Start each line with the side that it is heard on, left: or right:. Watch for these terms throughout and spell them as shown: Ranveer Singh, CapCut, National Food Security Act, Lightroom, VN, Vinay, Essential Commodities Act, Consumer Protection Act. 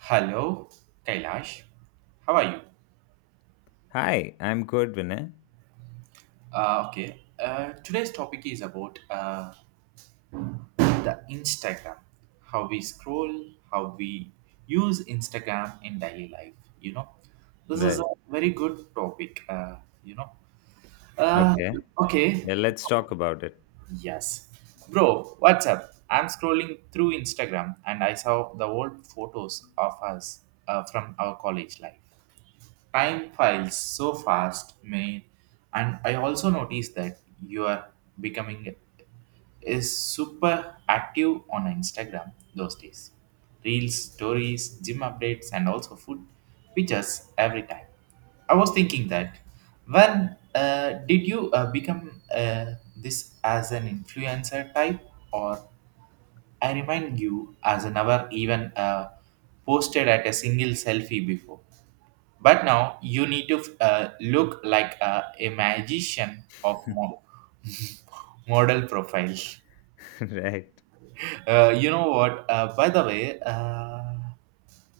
right: Hello, Kailash. How are you?
left: Hi, I'm good, Vinay.
right: Okay. Today's topic is about the Instagram. How we scroll, how we use Instagram in daily life. You know, this is
left: Right.
right: a very good topic. You know. Uh,
left: Okay.
right: okay.
left: Yeah, let's talk about it.
right: Yes, bro. What's up? I'm scrolling through Instagram and I saw the old photos of us from our college life. Time files so fast, man, and I also noticed that you are becoming is super active on Instagram those days, reels, stories, gym updates, and also food pictures every time. I was thinking that when did you become this as an influencer type, or I remind you as I never even posted at a single selfie before, but now you need to look like a magician of model profile.
left: Right.
right: You know what? By the way,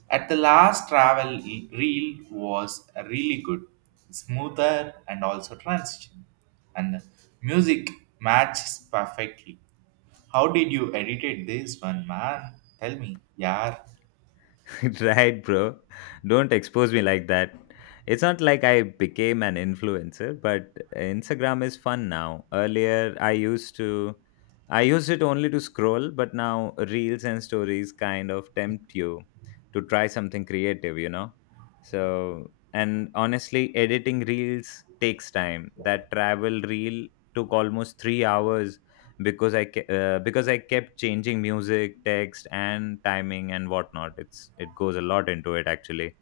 right: at the last travel reel was really good, smoother and also transition, and the music matches perfectly. How did you edited this one, man? Tell me, yeah.
left: Right, bro. Don't expose me like that. It's not like I became an influencer, but Instagram is fun now. Earlier, I used it only to scroll, but now reels and stories kind of tempt you to try something creative, you know? So, and honestly, editing reels takes time. That travel reel took almost 3 hours because because I kept changing music, text, and timing and whatnot. It goes a lot into it actually.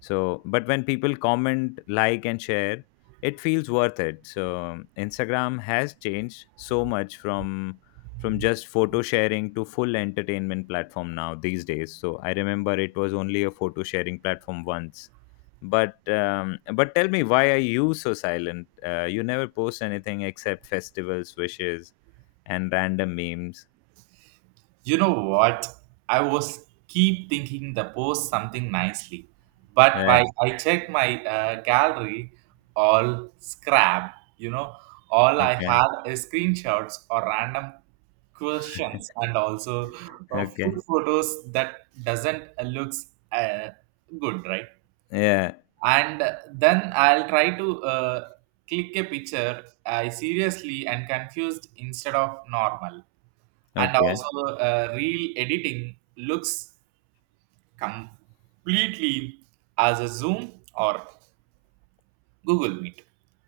left: So, but when people comment, like, and share, it feels worth it. So Instagram has changed so much from just photo sharing to full entertainment platform now these days. So I remember it was only a photo sharing platform once. But tell me, why are you so silent? You never post anything except festivals, wishes, and random memes.
right: You know what? I was keep thinking the post something nicely, but while
left: Right.
right: I check my gallery, all scrap. You know, all I
left: Okay.
right: had is screenshots or random questions, and also full
left: Okay.
right: photos that doesn't looks good, right?
left: Yeah.
right: And then I'll try to click a picture I seriously and confused instead of normal. And
left: Okay.
right: also reel editing looks completely as a zoom or Google Meet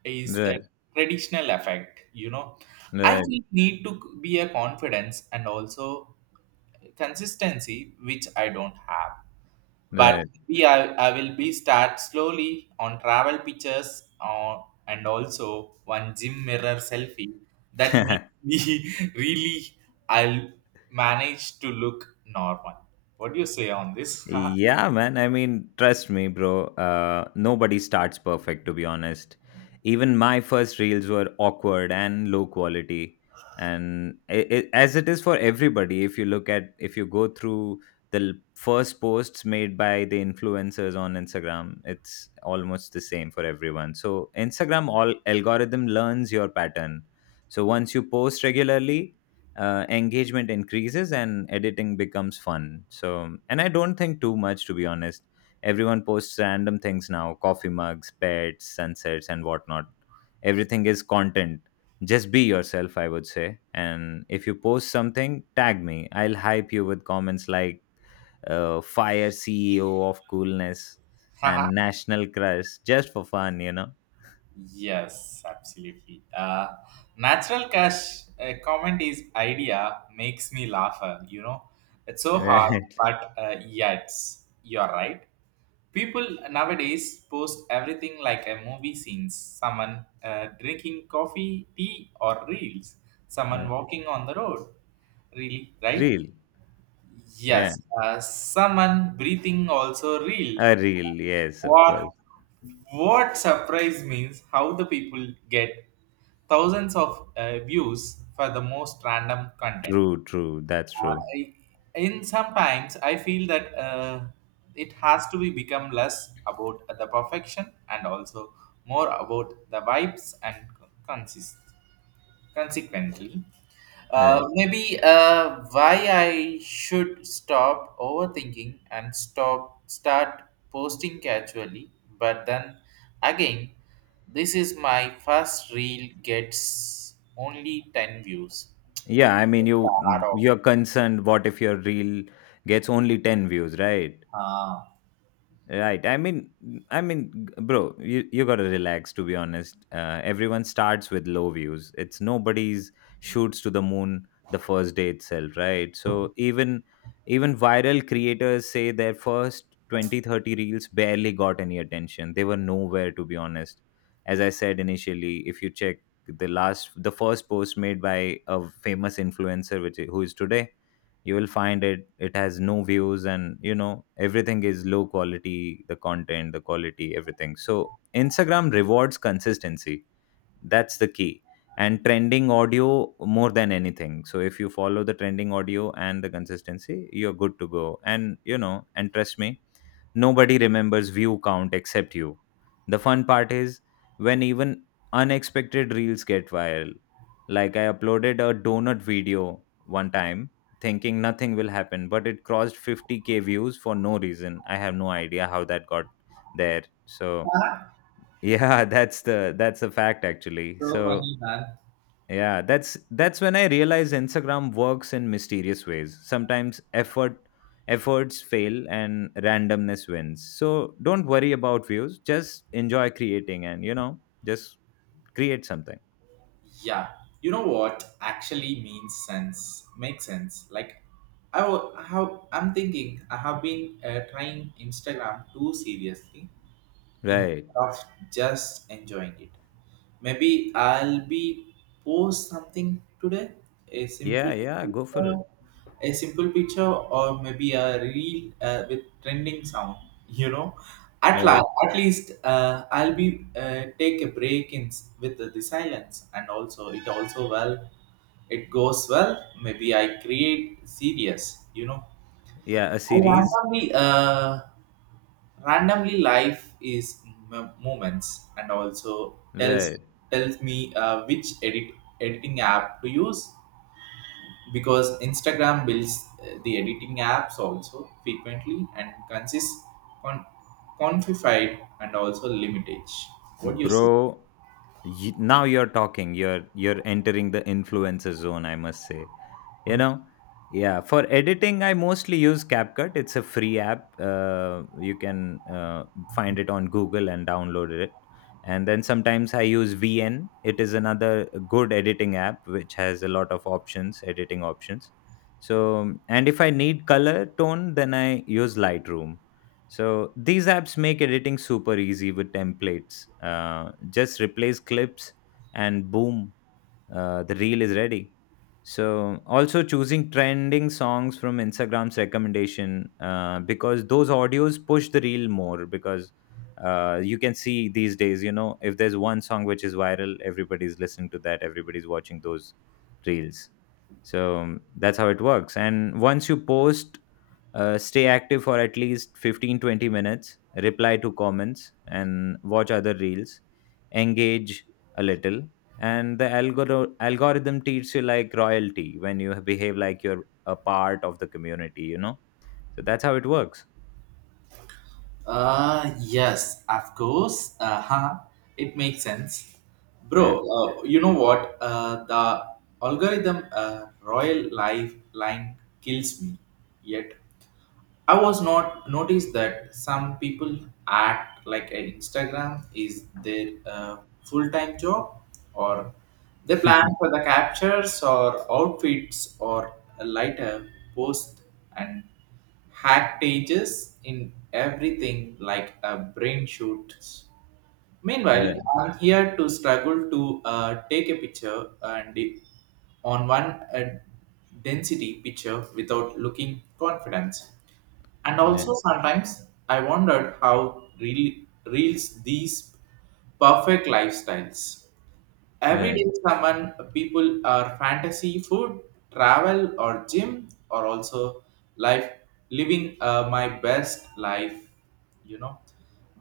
right: is a
left: Right.
right: traditional effect, you know. I
left: Right.
right: think need to be a confidence and also consistency which I don't have, but
left: Right.
right: we I will be start slowly on travel pictures and also one gym mirror selfie. That makes me really I'll manage to look normal. What do you say on this?
left: Yeah, man. I mean, trust me, bro. Nobody starts perfect, to be honest. Even my first reels were awkward and low quality, and as it is for everybody. If you go through the first posts made by the influencers on Instagram, it's almost the same for everyone. So Instagram all algorithm learns your pattern. So once you post regularly, engagement increases and editing becomes fun. So, and I don't think too much, to be honest. Everyone posts random things now: coffee mugs, pets, sunsets, and whatnot. Everything is content. Just be yourself, I would say. And if you post something, tag me. I'll hype you with comments like fire CEO of coolness
right: Haha.
left: and national crush just for fun, you know?
right: Yes, absolutely. Natural cash comment is idea makes me laugh. You know, it's so hard, but yeah, it's, you're right. People nowadays post everything like a movie scenes, someone drinking coffee, tea, or reels, someone
left: Right.
right: walking on the road. Really, right?
left: Real.
right: Yes,
left: Yeah.
right: someone breathing also real.
left: A real. Yes, of
right: What
left: course.
right: what surprise means how the people get thousands of views for the most random content.
left: True, true. That's
right: Uh,
left: true.
right: I- in sometimes I feel that it has to be become less about the perfection and also more about the vibes and consist consequently.
left: Uh,
right: Maybe why I should stop overthinking and stop start posting casually, but then again, this is my first reel gets only 10 views.
left: yeah, I mean,
right: Hard
left: you're concerned. What if your reel gets only ten views, right?
right: off.
left: Right. I mean, Bro, you gotta relax. To be honest, everyone starts with low views. It's nobody's shoots to the moon the first day itself, right? So even viral creators say their first 20 30 reels barely got any attention. They were nowhere, to be honest. As I said initially, if you check the first post made by a famous influencer, which who is today, you will find it has no views. And you know, everything is low quality: the content, the quality, everything. So Instagram rewards consistency. That's the key, and trending audio more than anything. So if you follow the trending audio and the consistency, you're good to go. And you know, and trust me, nobody remembers view count except you. The fun part is when even unexpected reels get viral. Like I uploaded a donut video one time thinking nothing will happen, but it crossed 50K views for no reason. I have no idea how that got there. So, yeah, that's a fact actually.
right: So
left: So,
right: funny, man.
left: yeah, that's when I realize Instagram works in mysterious ways. Sometimes efforts fail and randomness wins. So don't worry about views. Just enjoy creating, and you know, just create something.
right: Yeah. You know what actually means sense? Makes sense. Like, I will, how I'm thinking, I have been trying Instagram too seriously.
left: Right.
right: Instead of just enjoying it. Maybe I'll be post something today, a simple
left: Yeah, yeah, go for it.
right: picture, or maybe a reel with trending sound. You know, at last,
left: Right.
right: at least I'll be take a break in with the, silence, and also it also well it goes well. Maybe I create series. You know,
left: Yeah, a
right: I
left: series.
right: randomly life is moments and also
left: Right.
right: tells me which editing app to use because Instagram builds the editing apps also frequently and con- quantified and also limitage, what do you say?
left: Bro, now you're talking. You're entering the influencer zone, I must say. You know? Yeah, for editing I mostly use CapCut. It's a free app. You can find it on Google and download it. And then sometimes I use VN. It is another good editing app which has a lot of options, editing options. So, and if I need color tone, then I use Lightroom. So these apps make editing super easy with templates. Just replace clips and boom, the reel is ready. So also choosing trending songs from Instagram's recommendation, because those audios push the reel more. Because you can see these days, you know, if there's one song which is viral, everybody's listening to that, everybody's watching those reels. So that's how it works. And once you post, stay active for at least 15 20 minutes, reply to comments and watch other reels, engage a little, and the algorithm treats you like royalty when you behave like you're a part of the community, you know. So that's how it works.
right: Yes, of course. Huh. It makes sense. Bro,
left: Yeah.
right: you know what? The algorithm Royal Life line kills me yet. I was not noticed that some people act like a Instagram is their full time job, or they plan for the captures or outfits or a lighter post and hack pages in everything like a brain shoots. Meanwhile,
left: Right.
right: I'm here to struggle to take a picture and on one uh, density picture without looking confident. And
left: Right.
right: also sometimes I wondered how really reels these perfect lifestyles. Every
left: Right.
right: day, someone people are fantasy, food, travel, or gym, or also life, living my best life, you know.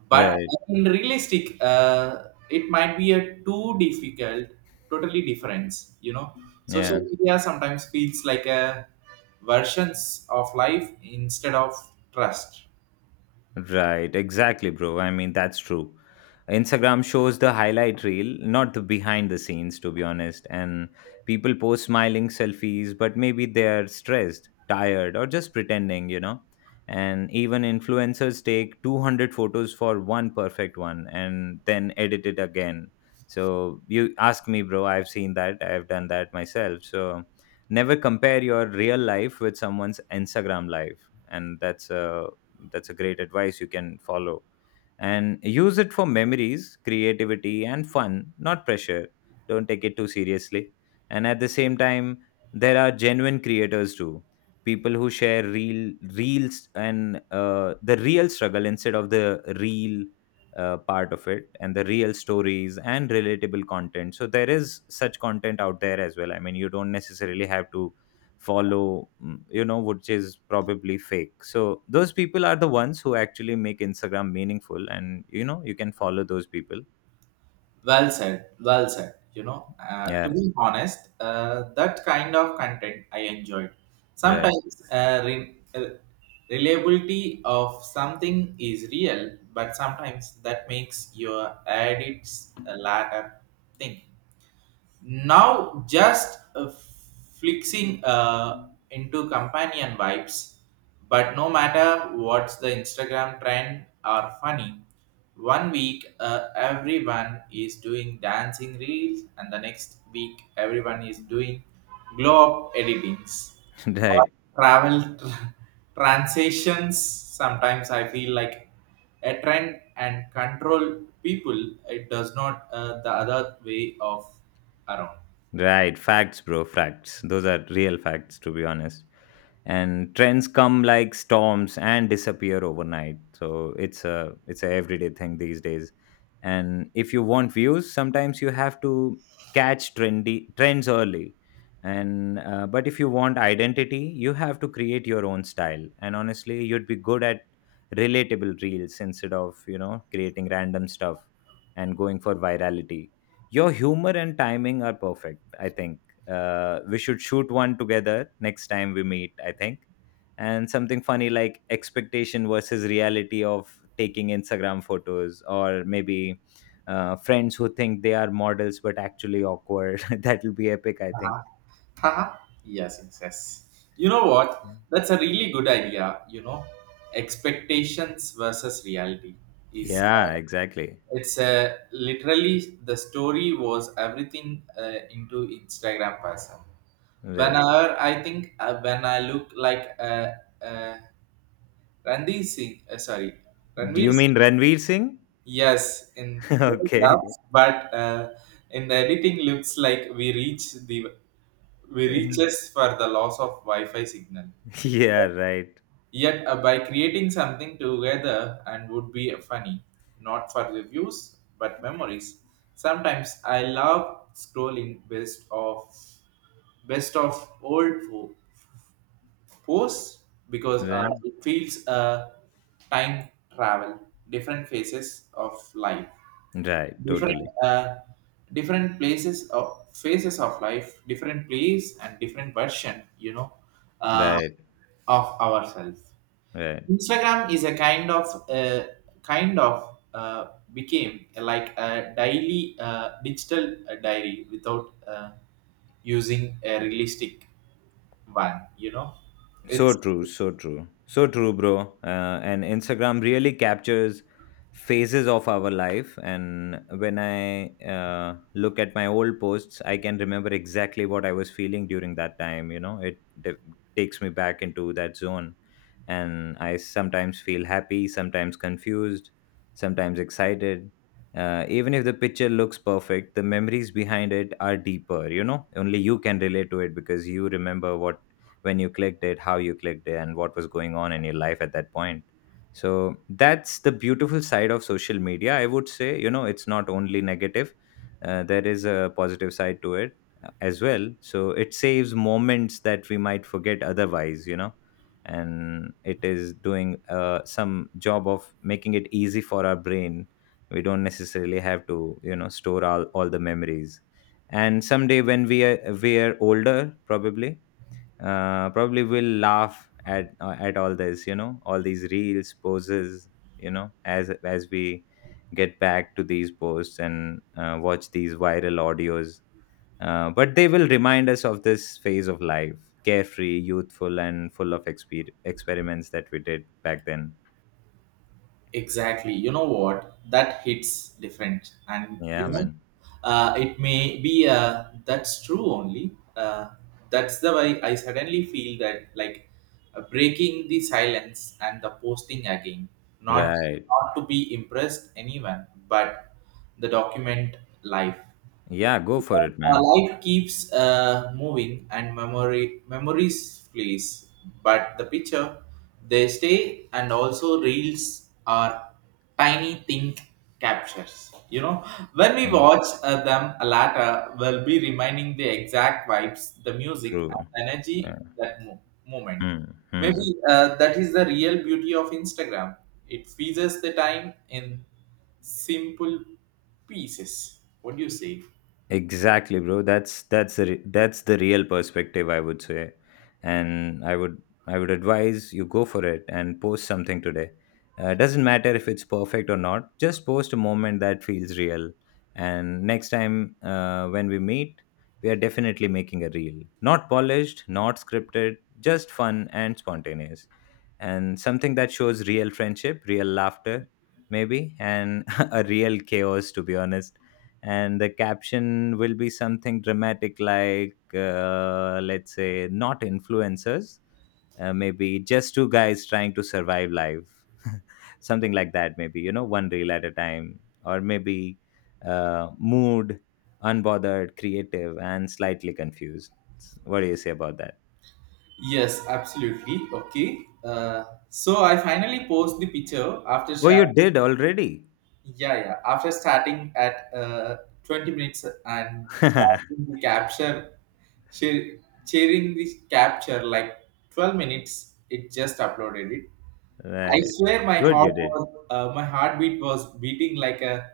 right: But
left: Right.
right: in realistic, it might be a too difficult, totally different, you know. Social
left: Yeah.
right: media sometimes feels like a versions of life instead of trust.
left: Right, exactly, bro. I mean, that's true. Instagram shows the highlight reel, not the behind the scenes, to be honest. And people post smiling selfies, but maybe they're stressed, tired, or just pretending, you know. And even influencers take 200 photos for one perfect one and then edit it again. So, you ask me, bro, I've seen that, I've done that myself. So, never compare your real life with someone's Instagram life. And that's a great advice you can follow and use it for memories, creativity, and fun, not pressure. Don't take it too seriously. And at the same time, there are genuine creators too, people who share real reels and the real struggle instead of the real part of it, and the real stories and relatable content. So there is such content out there as well. I mean, you don't necessarily have to follow you know, which is probably fake. So those people are the ones who actually make Instagram meaningful, and you know, you can follow those people.
right: Well said, well said. You know, to
left: Yeah.
right: be honest, that kind of content I enjoyed.
left: Right.
right: Sometimes reliability of something is real, but sometimes that makes your edits a latter thing now just flixing into companion vibes, but no matter what's the Instagram trend are funny. One week everyone is doing dancing reels and the next week everyone is doing glow up editings or
left: Right.
right: transitions. Sometimes I feel like a trend and control people, it does not the other way of around.
left: Right, facts, bro, facts. Those are real facts, to be honest. And trends come like storms and disappear overnight. So it's a everyday thing these days. And if you want views, sometimes you have to catch trendy trends early. And but if you want identity, you have to create your own style. And honestly, you'd be good at relatable reels instead of, you know, creating random stuff and going for virality. Your humor and timing are perfect, I think. We should shoot one together next time we meet, I think. And something funny, like expectation versus reality of taking Instagram photos, or maybe friends who think they are models but actually awkward. That'll be epic, I think.
right: Uh-huh. Haha. Yes, yes, yes, you know what, that's a really good idea, you know, expectations versus reality is.
left: Yeah, exactly.
right: It's literally the story was everything into Instagram person.
left: Right.
right: Whenever I think when I look like uh, Ranveer Singh, sorry,
left: Do
right: Ranveer
left: you mean
right: Singh,
left: Ranveer Singh?
right: yes, in
left: Okay.
right: photographs, but in the editing looks like we reaches for the loss of Wi-Fi signal.
left: Yeah, right.
right: Yet, by creating something together and would be funny, not for the views but memories. Sometimes I love scrolling best of old fo- posts because
left: Right.
right: it feels time travel, different phases of life,
left: Right.
right: different
left: Totally.
right: uh, different places of phases of life, different place and different version, you know, uh,
left: Right.
right: of ourselves.
left: Right.
right: Instagram is a kind of kind of uh, became like a daily digital diary without using a realistic one. You know,
left: So
right: it's
left: true, so true, so true, bro. And Instagram really captures phases of our life. And when I look at my old posts, I can remember exactly what I was feeling during that time. You know, takes me back into that zone. And I sometimes feel happy, sometimes confused, sometimes excited. Even if the picture looks perfect, the memories behind it are deeper. You know, only you can relate to it, because you remember what when you clicked it, how you clicked it, and what was going on in your life at that point. So that's the beautiful side of social media, I would say. You know, it's not only negative, there is a positive side to it as well. So it saves moments that we might forget otherwise, you know. And it is doing some job of making it easy for our brain. We don't necessarily have to, you know, store all the memories. And someday when we are older, probably probably will laugh at all this, you know, all these reels poses, you know, as we get back to these posts and watch these viral audios. But they will remind us of this phase of life, carefree, youthful, and full of experiments that we did back then.
right: Exactly. You know what? That hits different. And you
left: Yeah,
right: know,
left: man.
right: it may be that's true only. Uh, that's the way I suddenly feel that like breaking the silence and the posting again. Not
left: Right.
right: not to be impressed anyone, but the document life.
left: Yeah, go for it, man.
right: Life keeps moving and memory memories flees, but the picture they stay, and also reels are tiny thing captures. You know, when we
left: Yeah,
right: watch them later, we'll be reminding the exact vibes, the music,
left: true.
right: and the energy
left: Yeah.
right: that moment.
left: Hmm,
right: Maybe
left: hmm.
right: that is the real beauty of Instagram. It freezes the time in simple pieces. What do you say?
left: Exactly, bro. That's the real perspective, I would say, and I would advise you go for it and post something today. Doesn't matter if it's perfect or not. Just post a moment that feels real, and next time when we meet, we are definitely making a reel. Not polished, not scripted, just fun and spontaneous, and something that shows real friendship, real laughter, maybe, and a real chaos, to be honest. And the caption will be something dramatic like, let's say, not influencers, maybe just two guys trying to survive life. Something like that, maybe, you know, one reel at a time. Or maybe mood, unbothered, creative, and slightly confused. What do you say about that?
right: Yes, absolutely. Okay. So I finally post the picture after
left: Oh, you did already.
right: yeah, yeah, after starting at 20 minutes and starting the capture share, sharing the capture like 12 minutes it just uploaded it. I
left: Right.
right: swear my
left: Good you
right: heart
left: did.
right: was my heartbeat was beating like a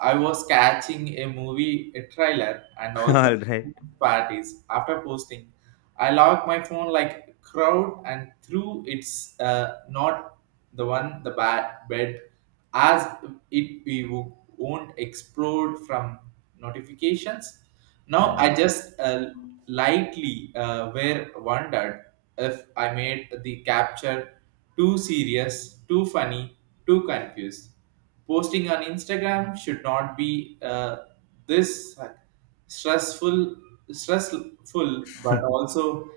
right: I was catching a movie a trailer and
left: All
right: also
left: right.
right: parties after posting I lock my phone like crowd and through it's not the one the bad bed as it won't explode from notifications. Now
left: Right.
right: I just lightly were wondered if I made the capture too serious, too funny, too confused. Posting on Instagram should not be this stressful stressful, but also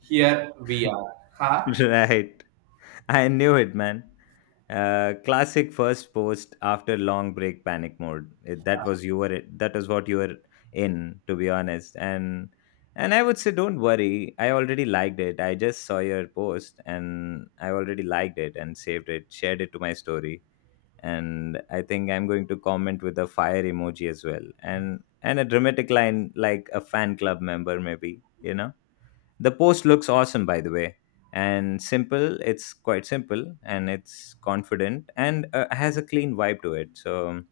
right: here we are, huh.
left: Right. I knew it, man. Classic first post after long break panic mode. It, that was you were that was what you were in, to be honest. And I would say don't worry. I already liked it. I just saw your post and I already liked it and saved it, shared it to my story. And I think I'm going to comment with a fire emoji as well and a dramatic line like a fan club member, maybe. You know, the post looks awesome, by the way, and simple. It's quite simple and it's confident and has a clean vibe to it. So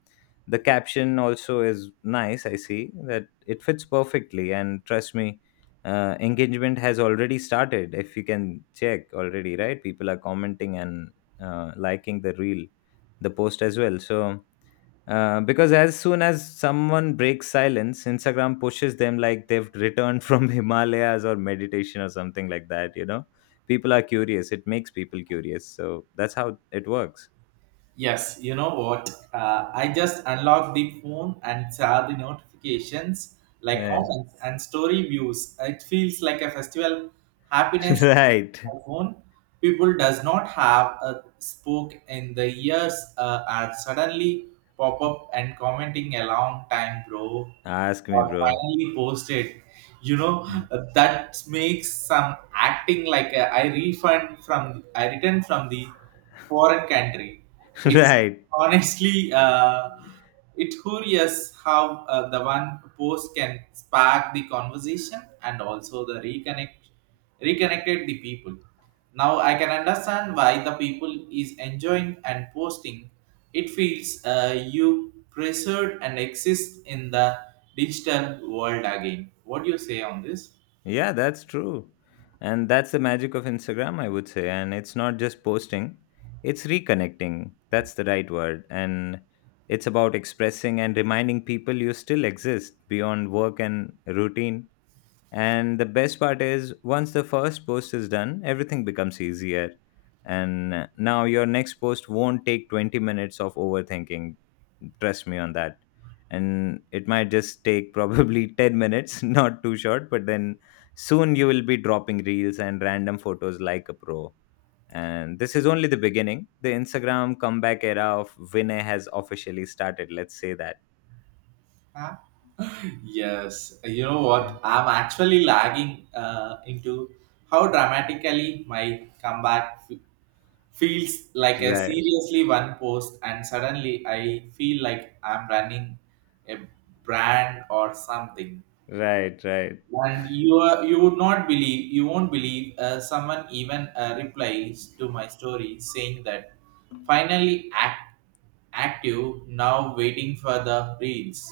left: the caption also is nice. I see that it fits perfectly, and trust me, engagement has already started. If you can check already, right? People are commenting and liking the reel, the post as well. So because as soon as someone breaks silence, Instagram pushes them like they've returned from Himalayas or meditation or something like that. You know, people are curious. It makes people curious. So that's how it works.
right: Yes, you know what, I just unlocked the phone and saw the notifications like
left: Right.
right: comments and story views, it feels like a festival happiness on
left: Right.
right: my phone. People does not have a spoke in the years are suddenly pop up and commenting a long time, bro,
left: Ask me,
right: or
left: bro.
right: finally posted, you know, that makes some acting like a, I refund from I returned from the foreign country. It's
left: Right.
right: honestly it curious how the one post can spark the conversation and also the reconnected the people. Now I can understand why the people is enjoying and posting. It feels you preserved and exist in the digital world again. What do you say on this?
left: Yeah, that's true. And that's the magic of Instagram, I would say. And it's not just posting, it's reconnecting. That's the right word. And it's about expressing and reminding people you still exist beyond work and routine. And the best part is, once the first post is done, everything becomes easier. And now your next post won't take 20 minutes of overthinking. Trust me on that. And it might just take probably 10 minutes, not too short, but then soon you will be dropping reels and random photos like a pro. And this is only the beginning. The Instagram comeback era of Vinay has officially started. Let's say that.
right: Huh? Yes, you know what? I'm actually lagging into how dramatically my comeback feels like a
left: Right,
right: seriously one post, and suddenly I feel like I'm running a brand or something.
left: right, right.
right: And you are, you would not believe, you won't believe, someone even replies to my story saying that finally act, active, now waiting for the reels.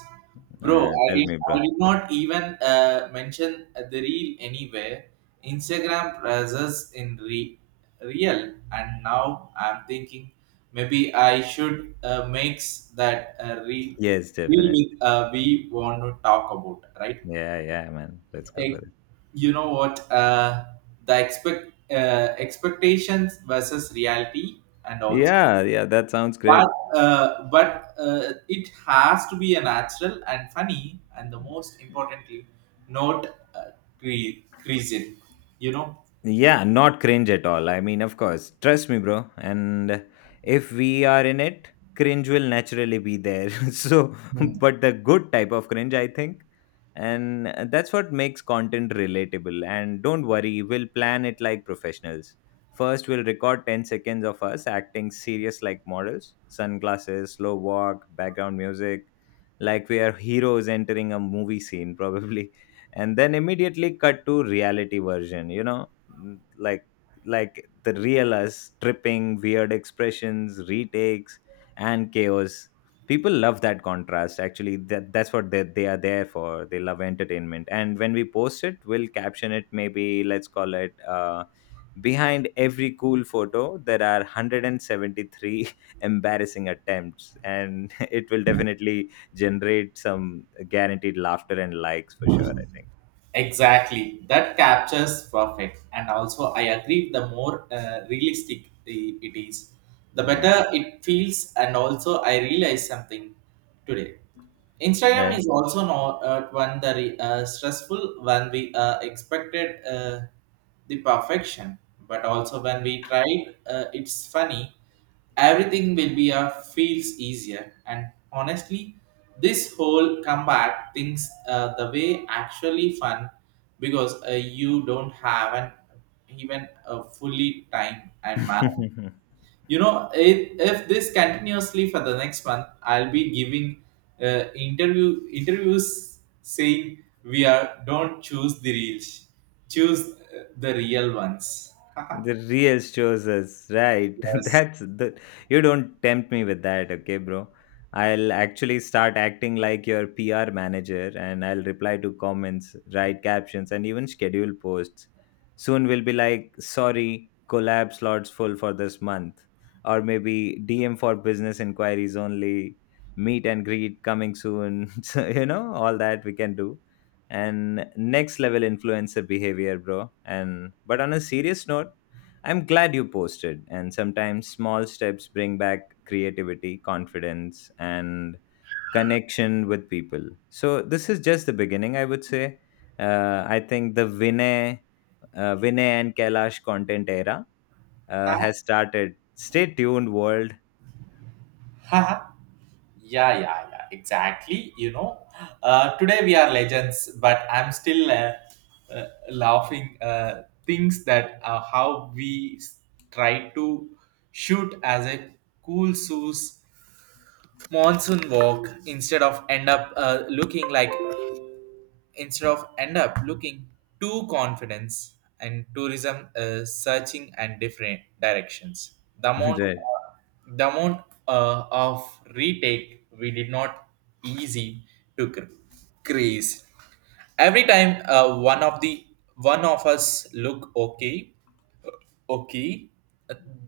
right: Bro,
left: Tell me,
right: I
left: bro.
right: did not even mention the reel anywhere. Instagram presses in real, and now I'm thinking maybe I should mix that
left: Yes,
right: reel
left: definitely.
right: with, we want to talk about, right?
left: Yeah, yeah, man. Let's go
right: Eh,
left: for it.
right: you know what, the expectations versus reality, and also
left: Yeah, yeah, that sounds
right: but
left: great.
right: but it has to be a natural and funny and the most importantly not uh, creasing, you know.
left: Yeah, not cringe at all. I mean, of course. Trust me, bro. And if we are in it, cringe will naturally be there. So,
right: Hmm.
left: but the good type of cringe, I think. And that's what makes content relatable. And don't worry, we'll plan it like professionals. First, we'll record 10 seconds of us acting serious like models, sunglasses, slow walk, background music, like we are heroes entering a movie scene, probably. And then immediately cut to reality version, you know, like like the real us, tripping, weird expressions, retakes and chaos. People love that contrast, actually. That, that's what they are there for. They love entertainment. And when we post it, we'll caption it, maybe. Let's call it behind every cool photo there are 173 embarrassing attempts, and it will definitely generate some guaranteed laughter and likes for sure, I think.
right: Exactly, that captures perfect and also I agree the more realistic it is the
left: Yeah.
right: better it feels, and also I realized something today. Instagram
left: Eh?
right: is also not one stressful when we expected the perfection, but also when we tried, it's funny. Everything will be feels easier, and honestly, this whole comeback things the way actually fun because you don't have an even a fully time and, man, you know, if this continuously for the next month I'll be giving interviews saying we are don't choose the reels, choose the real ones.
left: The real shows us, right?
right: Yes.
left: That's the You don't tempt me with that, okay, bro. I'll actually start acting like your PR manager, and I'll reply to comments, write captions, and even schedule posts. Soon we'll be like, sorry, collab slots full for this month. Or maybe DM for business inquiries only, meet and greet coming soon. So, you know, all that we can do. And next level influencer behavior, bro. And but on a serious note, I'm glad you posted. And sometimes small steps bring back creativity, confidence, and connection with people. So this is just the beginning, I would say. I think the Vinay, Vinay and Kailash content era has started. Stay tuned, world.
right: Haha. Yeah, yeah, yeah, exactly, you know, today we are legends, but I'm still uh, laughing things that how we try to shoot as a cool shoes monsoon walk instead of end up looking too confidence and tourism searching and different directions, the amount
left: Right.
right: uh, the amount of retake we did not easy to crease every time one of us look okay. Okay,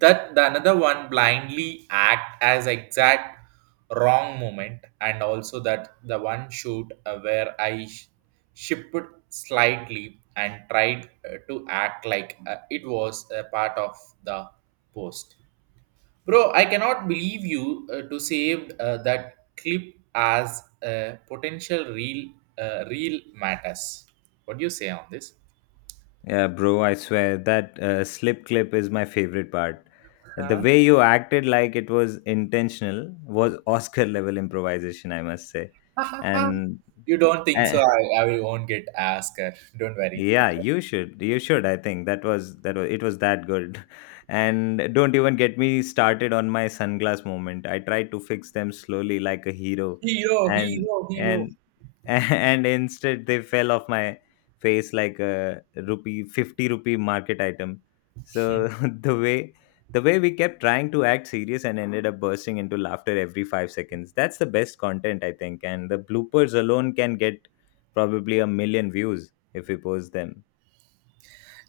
right: that the another one blindly act as exact wrong moment, and also that the one shoot where I shipped slightly and tried to act like it was a part of the post. Bro, I cannot believe you to saved that clip as a potential real uh, real matters. What do you say on this?
left: Yeah, bro, I swear that slip clip is my favorite part. The way you acted like it was intentional was Oscar level improvisation, I must say. And
right: You don't think
left: Uh,
right: so? I won't get asked. Her. Don't worry.
left: yeah,
right: Okay.
left: you should. You should. I think that was it was that good. And don't even get me started on my sunglass moment. I tried to fix them slowly like a hero,
right: Hero,
left: and
right: hero, hero.
left: and and instead they fell off my face like a rupee 50 rupee market item. So the way the way we kept trying to act serious and ended up bursting into laughter every 5 seconds, that's the best content, I think. And the bloopers alone can get probably a million views if we post them.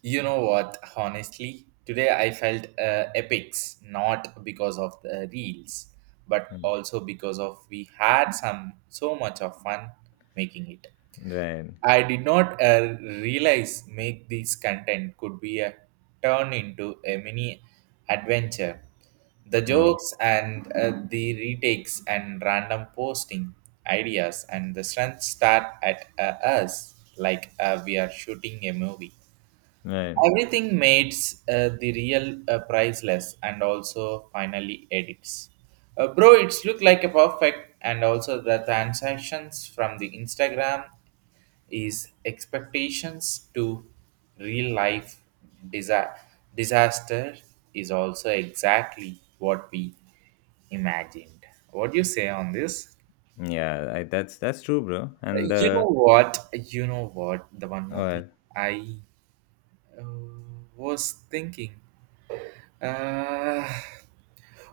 right: You know what? Honestly, today I felt epics, not because of the reels, but
left: Mm.
right: also because of we had some so much of fun making it.
left: Right.
right: I did not realize make this content could be a turn into a mini adventure. The
left: Mm.
right: jokes and the retakes and random posting ideas and the strength start at us like we are shooting a movie.
left: Right.
right: Everything makes the real priceless and also finally edits. Bro, it's look like a perfect and also the transactions from the Instagram is expectations to real life disa- disaster is also exactly what we imagined. What do you say on this?
left: Yeah, I, that's true bro. And
right: You know what? You know what? The one more thing I uh, was thinking. Uh,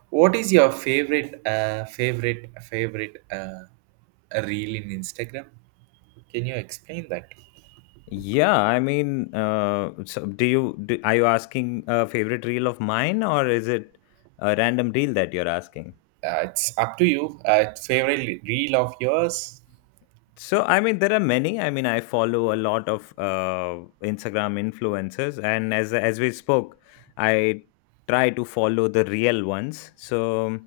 right: what is your favorite, favorite reel in Instagram? Can you explain that?
left: yeah, I mean, so do you are you asking a favorite reel of mine, or is it a random reel that you're asking?
right: It's up to you. Favorite reel of yours?
left: So, I mean, there are many. I mean, I follow a lot of Instagram influencers, and as we spoke, I try to follow the real ones. So,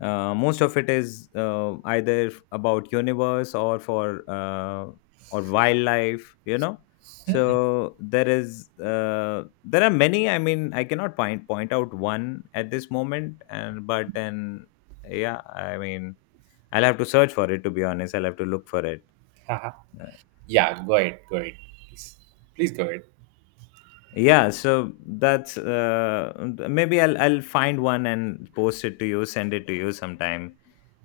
left: most of it is either about universe or for or wildlife. You know, so there is there are many. I mean, I cannot point out one at this moment, and but then yeah, I mean, I'll have to search for it. To be honest, I'll have to look for it.
right: Haha.
left: Uh,
right: Yeah, go ahead, please, please go ahead.
left: Yeah, so that's maybe I'll find one and post it to you, send it to you sometime.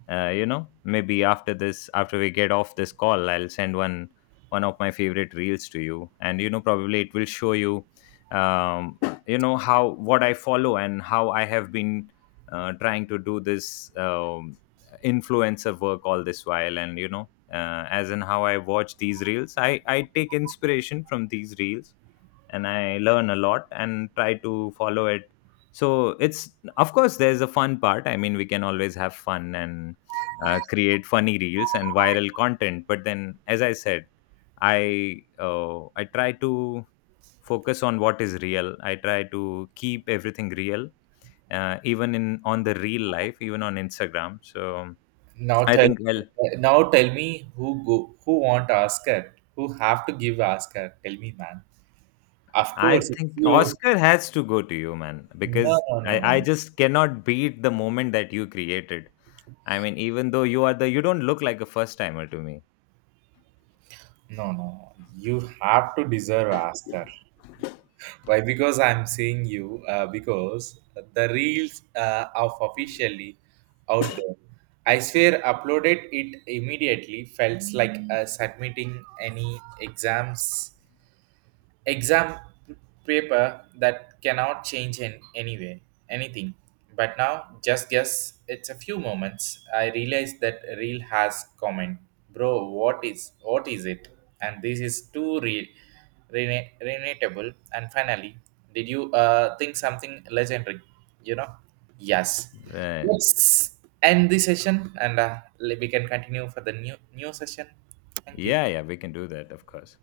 left: You know, maybe after this, after we get off this call, I'll send one of my favorite reels to you, and you know, probably it will show you, um, you know, how what I follow and how I have been trying to do this influencer work all this while. And you know, as in how I watch these reels, I take inspiration from these reels and I learn a lot and try to follow it. So it's of course there's a fun part. I mean, we can always have fun and create funny reels and viral content. But then, as I said, I try to focus on what is real. I try to keep everything real, even in on the real life, even on Instagram. So
right: Now
left: I
right: tell,
left: think, well,
right: now tell me who go, who want Oscar, who have to give Oscar. Tell me, man. Of
left: I
right: course, it's
left: think
right: you.
left: Oscar has to go to you, man,
right: No,
left: because
right: no, no, no,
left: I just cannot beat the moment that you created. I mean, even though you are the, you don't look like a first timer to me.
right: no, no. You have to deserve Oscar. Why? Because I'm seeing you. Because the reels of officially out there. I swear, uploaded it immediately. Felt like submitting any exam paper that cannot change in any way anything, but now just guess it's a few moments I realized that real has comment, bro. What is what is it, and this is too real, relatable, and finally did you think something legendary, you know. Yes,
left: Right.
right: let's end this session, and we can continue for the new session. Thank
left: Yeah,
right: you.
left: yeah, we can do that, of course.